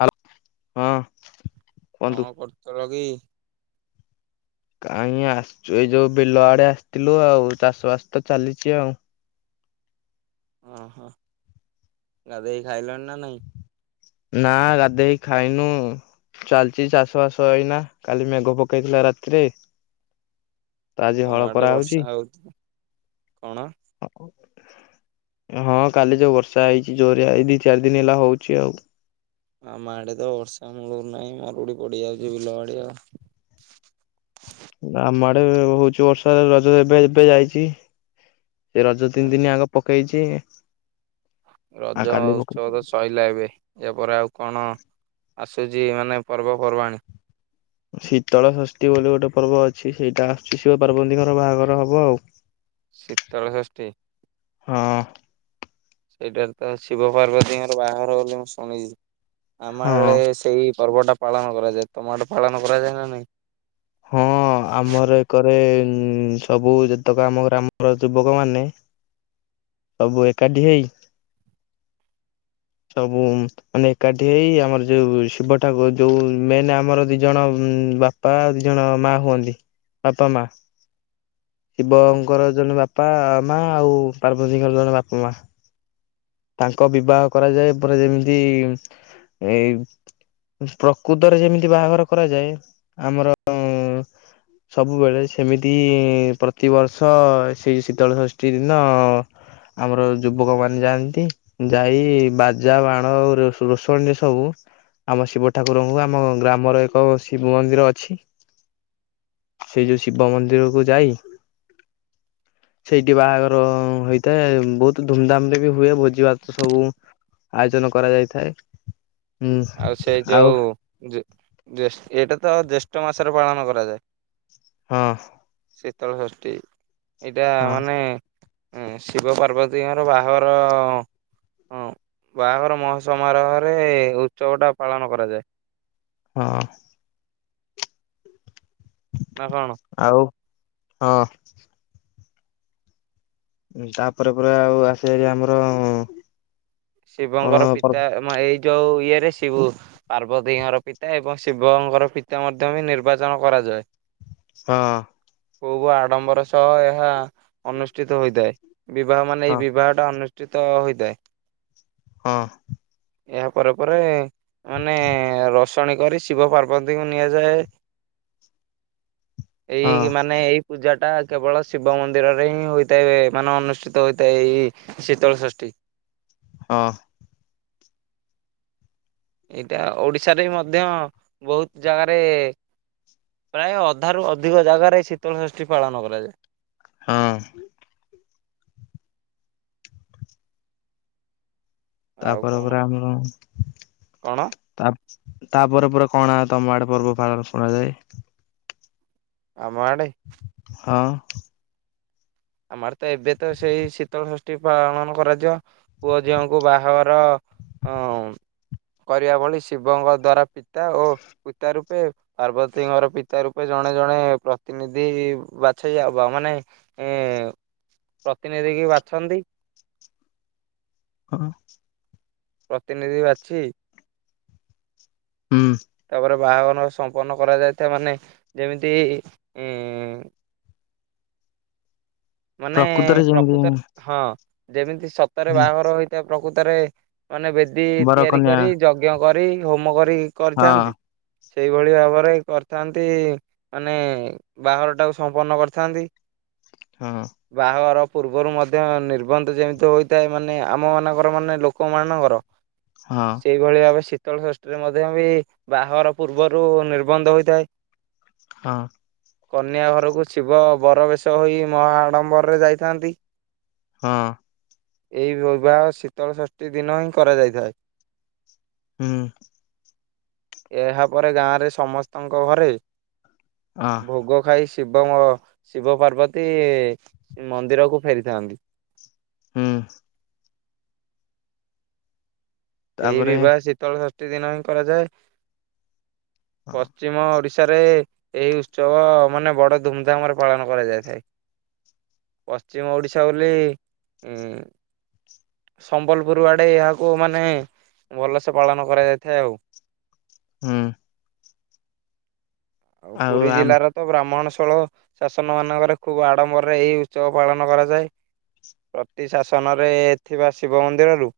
Hello. ହଁ। କୁହନ୍ତୁ। କଣ କରୁଥିଲ କି? କାଇଁ ଆସିଛୁ, ଏଇ ଯୋଉ ବିଲ ଆଡେ ଆସିଥିଲୁ, ଆଉ ଚାଷ ବାସ ତ ଚାଲିଛି ଆଉ। ଓହୋ। ଗାଧେଇ ଖାଇଲଣି ନା ନାଇଁ? ନା ଗାଧେଇ ଖାଇନୁ। ଚାଲିଚି ଚାଷ ବାସ ଏଇନା, କାଲି ମେଘ ପକେଇଥିଲା ରାତିରେ। ତ ଆଜି ତମ ହଳ ଆଡ଼େ କରାହଉଛି। ବର୍ଷା ହଉଛି? କଣ? ହଁ କାଲି ଯୋଉ ବର୍ଷା ହୋଇଛି ଜୋରରେ ଏଇ ଦି ଚାରି ଦିନ ହେଲା ହୋଉଛି ଆଉ। ଆମ ଆଡେ ତ ବର୍ଷା ମୂଳରୁ ନାହିଁ, ମରୁଡିି ପଡିଯାଉଛି ବିଲ ବାଡି ଆଉ। ଆମ ଆଡେ ହଉଛି ବର୍ଷା, ରଜ ଏବେ ଏବେ ଯାଇଛି। ସେ ରଜ ତିନି ଦିନି ଆଚ୍ଛା ଆଗ ପକେଇଛି। ଆଉ ରଜ କାଲି ଉତ୍ସବ ପକେଇଛି। ତ ସଇ ଲା ଏବେ। ଇଆ ପରେ ଆଉ କଣ ଆସୁଛି ମାନେ ପର୍ବପର୍ବାଣି? ଶୀତଳ ଷଷ୍ଠୀ ବୋଲି ଗୋଟେ ପର୍ବ ଅଛି, ସେଇଟା ଆସୁଛି ଶିବ ପାର୍ବତୀଙ୍କର ବାହାଘର ହବ ଆଉ। ଶୀତଷଷ୍ଠୀ ହଁ ସେଇଟାରେ ତ ଶିବ ପାର୍ବତୀଙ୍କର ବାହାଘର ବୋଲି ମୁଁ ଶୁଣିଛି। ଆମ ହଁ। ଆଡ଼େ ସେଇ ପର୍ବଟା ପାଳନ କରାଯାଏ ତମ ଆଡ଼େ ପାଳନ କରାଯାଏ ନା ନାଇଁ? ହଁ ଆମର ଏକରେ ସବୁ ଯେତେକ ଆମ ଗ୍ରାମର ଯୁବକମାନେ ସବୁ ଏକାଠି ହେଇ ସବୁଁ ମାନେ ଏକାଠି ହେଇ ଆମର ଯୋଉ ଶିବ ଠାକୁର ଯୋଉ ମେନ୍ ଆମର ଦି ଜଣ ବାପା ଜଣ ମା ହୁଅନ୍ତି ବାପା ମା ହଁ ଶିବଙ୍କର ଜଣେ ବା ପା ମା ଆଉ ପାର୍ବତୀଙ୍କର ଜଣେ ବାପ ମା। ତାଙ୍କ ବିବାହ କରାଯାଏ ପରେ ଯେମିତି ଏ ପ୍ରକୃତରେ ଯେମିତି ବାହାଘର କରାଯାଏ ଆମର ସବୁବେଳେ ସେମିତି ପ୍ରତିବର୍ଷ ସେଇ ଶୀତଳଷଷ୍ଠୀ ଦିନ ଆମର ଯୁବକମାନେ ଯାଆନ୍ ନ୍ତି ଯାଇ ବାଜା ବାଣ ରୋସ୍ ରୋଷଣୀରେ ସବୁ ଆମ ଶିବ ଠାକୁରଙ୍କୁ ଆମ ଗ୍ରାମର ଏକ ଶିବ ମନ୍ଦିର ଅଛି। ସେଇ ଯୋଉ ଶିବ ମନ୍ଦିରକୁୁ ଯାଇ ସେଇଠି ବାହାଘର ହୋଇଥାଏ ବହୁତ ଧୁମଧାମରେ ବି ହୁଏ ଭୋ ଜି ଭାତ ସବୁ ଆୟୋଜନ କରାଯାଇଥାଏ ହୁଁ ଆଉ ଜେ ଜେଷ୍ ଏଇଟା ତ ଜ୍ୟେଷ୍ଠ ମାସରେ ପାଳନ କରାଯାଏ। ହଁ। ଶୀତଳ ଷଷ୍ଠୀ ଏଇଟା ହଁ ମାନେ ହଁ ଶିବ ପାର୍ବତୀଙ୍କର ବାହାଘର ହଁ ବାହାଘର ମହା ସମାରୋହରେ ଉତ୍ସବଟା ପାଳନ କରାଯାଏ। ହଁ। ନାଁ କଣ? ଆଉ ହଁ। ଉଁ ତାପରେ ପରେ ଆଉ ଆସେ ହାରି ଆମର କଣ ଶିବଙ୍କର ପର୍ବ ପିତା ଆମ ଏଇ ଯୋଉ ଇଏରେ ଶିବୁ ପାର୍ବତୀଙ୍କର ପିତା ଏବଂ ଶିବଙ୍କର ପିତା ମଧ୍ୟ ବି ନିର୍ବାଚନ କରାଯାଏ। ହଁ। ଖୁବ୍ ଆଡ଼ମ୍ବର ସହ ଏହା ଅନୁଷ୍ଠିତ ହୋଇଥାଏ। ବିବାହ ମାନେ ଏଇ ହଁ ବିବାହଟା ଅନୁଷ୍ଠିତ ହୋଇଥାଏ। ହଁ। ଏହା ପରେ ପରେ ମାନେ ରସ ଶଣି କରି ଶିବ ପାର୍ବତୀଙ୍କୁ ନିଆଯାଏ ହଁ ଏଇ ମାନେ ଏଇ ପୂଜାଟା କେବଳ ଶିବ ମନ୍ଦିରରେ ହିଁ ହୋଇଥାଏ ମାନେ ଅନୁଷ୍ଠିତ ହୋଇଥାଏ ଏଇ ଶୀତଳଷଷ୍ଠୀ। ହଁ। ଏଇଟା ଓଡିଶାରେ ବି ମଧ୍ୟ ବହୁତ ଜାଗାରେ ପ୍ରାୟ ଅଧାରୁୁ ଅଧିକ ଜାଗାରେ ଏଇ ଶୀତଳଷଷ୍ଠୀ ପାଳନ କରାଯାଏ। ହଁ। ଆଉ ତାପରେ କଣ ପରେ ଆମ କଣ ତା ତାପରେ ପରେ କଣ ଆ ତମ ଆଡ଼େ ପର୍ବ ପାଳନ ଶୁଣାଯାଏ? ଆମ ଆଡ଼େ? ହଁ। ଆମ ଆଡ଼େ ତ ଏବେ ତ ସେଇ ଶୀତଳ ଷଷ୍ଠୀ ପାଳନ କରାଯିବ ପୁଅ ଝିଅଙ୍କୁ ବାହାଘର ଅଁ କରିବା ଭଳି ଶିବଙ୍କ ଦ୍ଵାରା ପିତା ଓ ପିତା ରୂପେ ପାର୍ବତୀଙ୍କର ପିତା ରୂପେ ଜଣେ ଜଣେ ପ୍ରତିନିଧି ବାଛେଇ ଆ ବା ମାନେ ଏଁ ପ୍ରତିନିଧି କି ବାଛନ୍ତି। ହଁ। ପ୍ରତିନିଧି ବାଛି ହୁଁ। ତାପରେ ବାହାଘର ସମ୍ପନ୍ନ କରାଯାଇଥାଏ ମାନେ ଯେମିତି ଇଁ ମାନେ ପ୍ରକୃତରେ ଯେମିତି ପ୍ରକୃତରେ ହଁ ଯେମିତି ସତରେ ବାହାଘର ହୋଇଥିଏ ପ୍ରକୃତରେ ମାନେ ବେଦୀ ବର ତିଆରି କନ୍ୟା କରି ଯଜ୍ଞ କରି ହୋମ କରି ହଁ କରିଥାନ୍ତି। ସେଇଭଳି ଭାବରେ କରିଥାନ୍ତି, ମାନେ ବାହାଘର ଟାକୁ ସମ୍ପନ୍ନ କରିଥାନ୍ତି। ହଁ। ବାହାଘର ପୂର୍ବରୁ ମଧ୍ୟ ନିର୍ବନ୍ଧ ଯେମିତି ହୋଇଥାଏ, ମାନେ ଆମ ମାନଙ୍କର ମାନେ ଲୋକମାନଙ୍କର ହଁ। ସେଇଭଳି ଭାବେ ଶୀତଳ ଷଷ୍ଠୀରେ ମଧ୍ୟ ବି ବାହାଘର ପୂର୍ବରୁ ନିର୍ବନ୍ଧ ହୋଇଥାଏ। ହଁ। କନ୍ୟା ଘରକୁ ଶିବ ବର ବେଶ ହୋଇ ମହା ଆଡମ୍ବରରେ ଯାଉଛନ୍ତି। ହଁ। ଏହି ବିବାହ ଶୀତଳଷଷ୍ଠୀ ଦିନ ହିଁ କରାଯାଇଥାଏ। ହୁଁ। ଏହା ପରେ ଗାଁ ରେ ସମସ୍ତଙ୍କ ଘରେ ହଁ ଭୋଗ ଖାଇ ଶିବ ମ ଶିବ ପାର୍ବତୀ ମନ୍ଦିରକୁ ଫେରିଥାନ୍ତି। ହୁଁ। ଏହି ତାପରେ ବିବାହ ଶୀତଳ ଷଷ୍ଠୀ ଦିନ ହିଁ କରାଯାଏ। ପଶ୍ଚିମ ଓଡିଶାରେ ଏଇ ଉତ୍ସବ ମାନେ ବଡ ଧୁମଧାମ୍ ରେ ପାଳନ କରାଯାଇଥାଏ। ପଶ୍ଚିମ ଓଡିଶା ବୋଲି ସମ୍ବଲପୁର ଆଡେ ଏହାକୁ ମାନେ ଭଲସେ ପାଳନ କରାଯାଇଥାଏ ଆଉ। ହୁଁ। ଆମ ଆଉ ପୁରୀ ଆମ ଜିଲ୍ଲାର ତ ବ୍ରାହ୍ମଣଶଳ ଶାସନ ମାନଙ୍କରେ ଖୁବ ଆଡମ୍ବରରେ ଏଇ ଉତ୍ସବ ପାଳନ କରାଯାଏ। ପ୍ରତି ଶାସନରେ ଥିବା ଶିବ ମନ୍ଦିରରୁ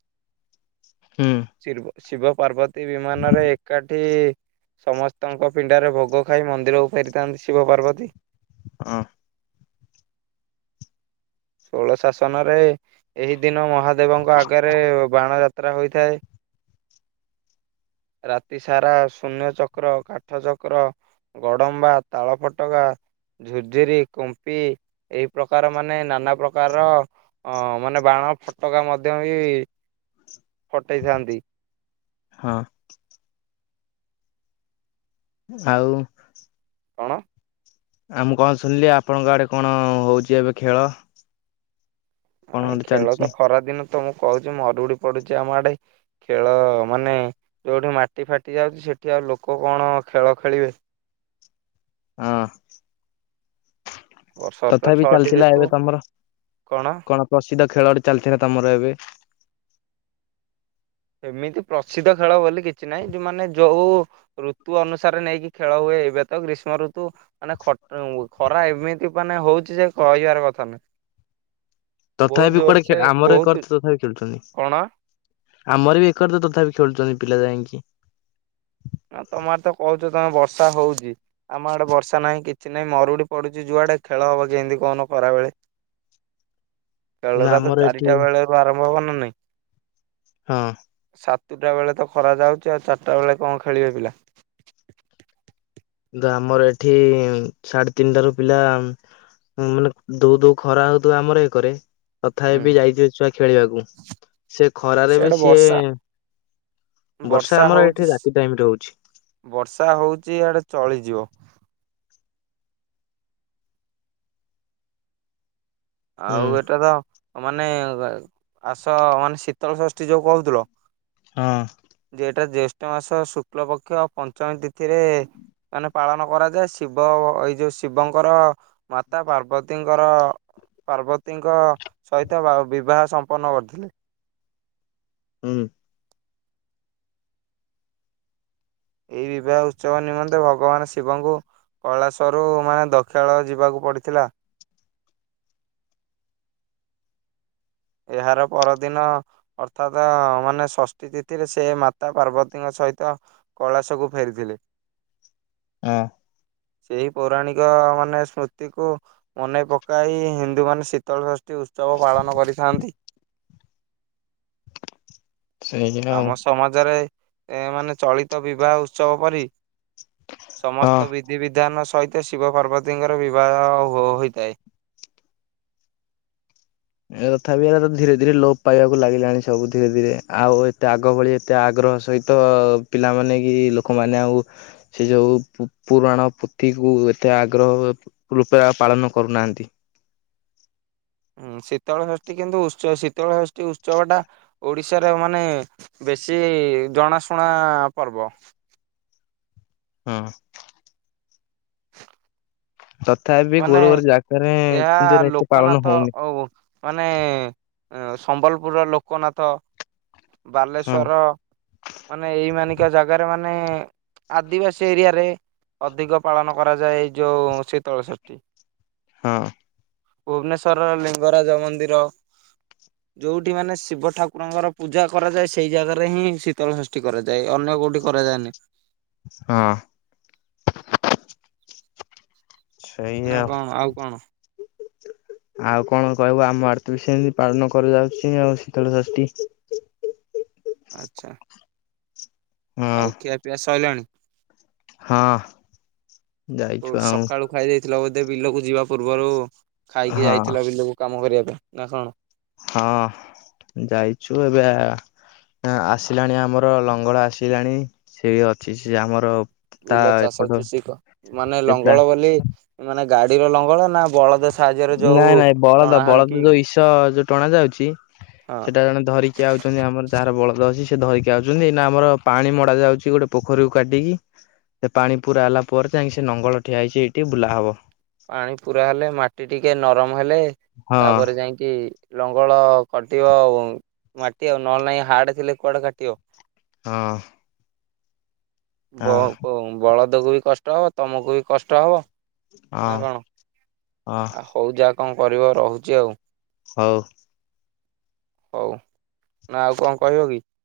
ହୁଁ। [unintelligible] ଶିବ ପାର୍ବତୀ ବିମାନରେ ଏକାଠି ସମସ୍ତଙ୍କ ପିଣ୍ଡାରେ ଭୋଗ ଖାଇ ମନ୍ଦିରକୁ ଫେରିଥାନ୍ତି ଶିବ ପାର୍ବତୀ। ଅଁ। ଷୋଳ ଶାସନରେ ଏହି ଦିନ ମହାଦେବଙ୍କ ଆଗରେ ବାଣ ଯାତ୍ରା ହୋଇଥାଏ। ରାତି ସାରା ଶୂନ୍ୟ ଚକ୍ର କାଠ ଚକ୍ର ଗଡମ୍ବା ତାଳ ଫଟକା ଝୁର୍ଝୁରି କୁମ୍ପି ଏଇ ପ୍ରକାର ମାନେ ନା ନାନା ପ୍ରକାରର ଅ ମାନେ ବାଣ ଫୋଟକା ମଧ୍ୟ ବି ଫଟେଇଥାନ୍ତି। ହଁ। ଆଉ କଣ? ଆଉ ମୁଁ କଣ ଶୁଣିଲି ଆପଣଙ୍କ ଆଡେ କଣ ହଉଚି ଏବେ ଖେଳ। କଣ ଆ ଏଇ ଗୋଟେ ଖେଳ ଚାଲିଛି ତ ଖରା ଦିନ ତ ମୁଁ କହୁଚି ମରୁଡି ପଡୁଚି ଆମ ଆଡେ। ଖେଳ ମାନେ ଯେଉଁଠି ମାଟି ଫାଟି ଯାଉଛି ସେଇଠି ଆଉ ଲୋକ କଣ ଖେଳ ଖେଳିବେ? ଅଁ। ବର୍ଷର ତ ତଥାପି ଛଅଟି ଚାଲିଥିଲା ଏବେ ଋତୁ ତମର କଣ ପ୍ରସିଦ୍ଧ ଖେଳ ଗୋଟେ ଚାଲିଥିଲା ତମର ଏବେ। ଏମିତି ପ୍ରସିଦ୍ଧ ଖେଳ ବୋଲି କିଛି ନାହିଁ। ଯୋଉମାନେ ଯୋଉ ଋତୁ ଅନୁସାରେ ନେଇକି ଖେଳ ହୁଏ। ଏବେ ତ ଗ୍ରୀଷ୍ମ ଋତୁ ମାନେ ଖଟ [unintelligible] ଖରା ଏମିତି ମାନେ ହଉଚି ଯେ କହିବାର କଥା ନାହିଁ। ତଥାପି କୁଆଡେ ଆମର ବହୁତ ଏକରେ ତଥାପି ଖେଳୁଛନ୍ତି। କଣ ଆମର ବି ଏକରେ ତ ତଥାପି ଖେଳୁଛନ୍ତି ପିଲା ଯାଇଁକି। ଆଉ ତମ ଆଡେ ତ କହୁଚ ତମ ବର୍ଷା ହଉଚି। ଆମ ଆଡେ ବର୍ଷା ନାହିଁ କିଛି ନାହିଁ ମରୁଡି ପଡୁଚି ଯୁଆଡେ ଖେଳ ହବ କେମିତି କହୁନ ଖରା ବେଳେ। ଖେଳ କିନ୍ତୁ ଟା ତ ଆମର ଏଠି ଚାରିଟା ବେଳ କୁ ଆରମ୍ଭ ହବ ନା ନାଇଁ। ହଁ। ସାତୁଟା ବେଳେ ତ ଖରା ଯାଉଛି ଆଉ ଚାରିଟା ବେଳେ କଣ ଖେଳିବେ ପିଲା। ନ୍ତୁ ଆମର ଏଠି ସାଢେ ତିନିଟାରୁ ପିଲା ହଁ ମାନେ ଦୋ ଦଉ ଖରା ହଉଥିବ ଆମର ଏଇକରେ ତଥାପି ହୁଁ। ବି ଯାଇଥିବେ ଛୁଆ ଖେଳିବାକୁ ସେ ଖରାରେ ସିଆଡେ ବି ସିଏ ବର୍ଷା ବର୍ଷା ଆମର ଏଠି ରାତି ଟାଇମରେ ହଉଛି। ବର୍ଷା ହୋଉଚି ଇଆଡେ ଚଳିଯିବ। ହୁଁ ଆଉ ଏଟା ତ ମାନେ ଆସ ମାନେ ଶୀତଳଷଷ୍ଠୀ ଯୋଉ କହୁଥିଲ ହଁ। ଯେ ଏଟା ଜେଷ୍ଠ ମାସ ଶୁକ୍ଳ ପକ୍ଷ ଆଉଟ୍ ପଞ୍ଚମୀ ତିଥିରେ ମାନେ ପାଳନ କରାଯାଏ। ଶିବ ଏଇ ଯୋଉ ଶିବଙ୍କର ମାତା ପାର୍ବତୀଙ୍କର ପାର୍ବତୀଙ୍କ ସହିତ ବା ବିବାହ ସମ୍ପନ୍ନ କରିଥିଲେ। ହୁଁ। ଏଇ ବିବାହ ଉତ୍ସବ ନିମନ୍ତେ ଭଗବାନ ଶିବଙ୍କୁ କୈଳାଶରୁ ମାନେ ଦଖ୍ୟାଳୟ ଯିବାକୁ ପଡିଥିଲା। ଏହାର ପରଦିନ ଅର୍ଥାତ ମାନେ ଷଷ୍ଠୀ ତିଥିରେ ସେ ମାତା ପାର୍ବତୀଙ୍କ ସହିତ କୈଳାସକୁ ଫେରିଥିଲେ। ହଁ। ସେଇ ପୌରାଣିକ ମାନେ ସ୍ମୃତିକୁ ମନେ ପକାଇ ହିନ୍ଦୁ ମାନେ ଶି ତଳଷଷ୍ଠୀ ଉତ୍ସବ ପାଳନ କରିଥାନ୍ତି। ସେଇଆ ଆଉ ଆମ ସମାଜରେ ଏ ମାନେ ଚଳିତ ବିବାହ ଉତ୍ସବ ପରି ହଁ। ସମସ୍ତ ବିଧିବିଧାନ ସହିତ ଶିବ ପାର୍ବତୀଙ୍କର ବିବାହ ହୋ ହୋଇଥାଏ। ଏ ତଥାବି ଏରା ଧୀରେ ଧୀରେ ଲୋପ ପାଇବାକୁ ଲାଗିଲାଣି ସବୁ ଧୀରେ ଧୀରେ ଆଉ ଏତେ ଆଗ ଭଳି ଏତେ ଆଗ୍ରହ ସହିତ ପିଲାମାନେ କି ଲୋକମାନେ ଆଉ ସେ ଯେଉଁ ପୁ ପୁରାଣ ପୋଥିକୁ ଏତେ ଆଗ୍ରହ ରୂପେ ଆଉ ପାଳନ କରୁନାହାନ୍ତି। ହୁଁ ଶୀତଳ ଷଷ୍ଠୀ କିନ୍ତୁ ଉତ୍ସ ଶୀତଳ ଷଷ୍ଠୀ ଉତ୍ସବ ଟା ଓଡିଶାର ମାନେ ବେଶୀ ଜଣାଶୁଣା ପର୍ବ। ହଁ। ତଥାପି କୋଉ ମାନେ କୋଉ ଜାଗାରେ ଏହା କିନ୍ତୁ ଏରା ଏତେ ପାଳନ ଲୋକନାଥ ହଉନି ଆଉ ମାନେ ସମ୍ବଲପୁରର ଲୋକନାଥ ହଁ ବାଲେଶ୍ଵର ମାନେ ଏଇ ମାନିକା ଜାଗାରେ ମାନେ ଆଦିବାସୀ ଏରିଆରେ ଅଧିକ ପାଳନ କରାଯାଏ ଏଇ ଯୋଉ ଶୀତଳ ସଷ୍ ଠି ହଁ। ଭୁବନେଶ୍ଵରର ଲିଙ୍ଗରାଜ ମନ୍ଦିର ଯୋଉଠି ମାନେ ଶିବ ଠାକୁରଙ୍କର ପୂଜା କରାଯାଏ ସେଇ ଜାଗାରେ ହିଁ ଶୀତଳ ଷଷ୍ଠୀ କରାଯାଏ। ଅନ୍ୟ କୋଉଠି କରାଯାଏନି। ହଁ। ନା କଣ ଆଉ କଣ? ଆଉ କଣ କହିବୁ ଆମ ଆଡେ ତ ସେମିତି ପାଳନ କରାଯାଉଛି ଆଉ ଶୀତଳ ଷଷ୍ଠୀ। ଆଛା। ହଁ ଆଉ ଖିଆ ପିଆ ସରିଲାଣି? ହଁ। ଯାଇଛୁ ଓଠ ଆଉ ସକାଳୁ ଖାଇ ଦେଇଥିଲ ବୋଧେ ବିଲକୁ ଯିବା ପୂର୍ବରୁ ଖାଇକି ହଁ ଯାଇଥିଲ ବିଲକୁ? କାମ କରିବା ପାଇଁ ନା କଣ? ହଁ ଯାଇଛୁ ଏବେ ନା ଆସିଲାଣି ଆମର ଲଙ୍ଗଳ ଆସିଲାଣି ସେ ଅଛି ସେ ଆମର ତା ବିଲ ଚାଷ ଏପଟ ଚୁଶି କ ମାନେ ଏପଟା ଲଙ୍ଗଳ ବୋଲି ମାନେ ଗାଡିର ଲଙ୍ଗଳ ନା ବଳଦ ସାହାଯ୍ୟରେ ଯୋଉ ନାଇଁ ନାଇଁ ବଳଦ ଟଣା ବଳଦ ହେଇକି ଯୋଉ ଇସ ଯୋଉ ଟଣା ଯାଉଛି ହଁ ସେଟା ଜଣେ ଧରି ଯାଉଛନ୍ତି ଆମର ଯାହାର ବଳଦ ଅଛି ସେ ଧରିକି ଆଉଛନ୍ତି ଏନା ଆମର ପାଣି ମଡା ଯାଉଛି ଗୋଟେ ପୋଖରୀକୁ କାଟିକି। ସେ ପାଣି ପୁରା ହେଲା ପରେ ଯାଇକି ସେ ନଙ୍ଗଳ ଠିଆ ହେଇଛି ଏଇଠି ବୁଲା ହବ। ପାଣି ପୁରା ହେଲେ ମାଟି ଟିକେ ନରମ ହେଲେ ହଁ ତାପରେ ଯାଇକି ଲଙ୍ଗଳ କଟିବ ଉଁ, ମାଟି ଆଉ ନହେଲେ ନାହିଁ ହାଡ୍ ଥିଲେ କୁଆଡେ କାଟିବ। ହଁ। ବ- ହଁ କୁ ବଳଦକୁ ବି କଷ୍ଟ ତୋମକୁ ବି କଷ୍ଟ ହବ। ଅଁ, ନା କଣ? ଆ, ହଉ ଯା କଣ କରିବ, ରହୁଚି ଆଉ। ହଉ। ହଉ, ନା ଆଉ କଣ କହିବ କି?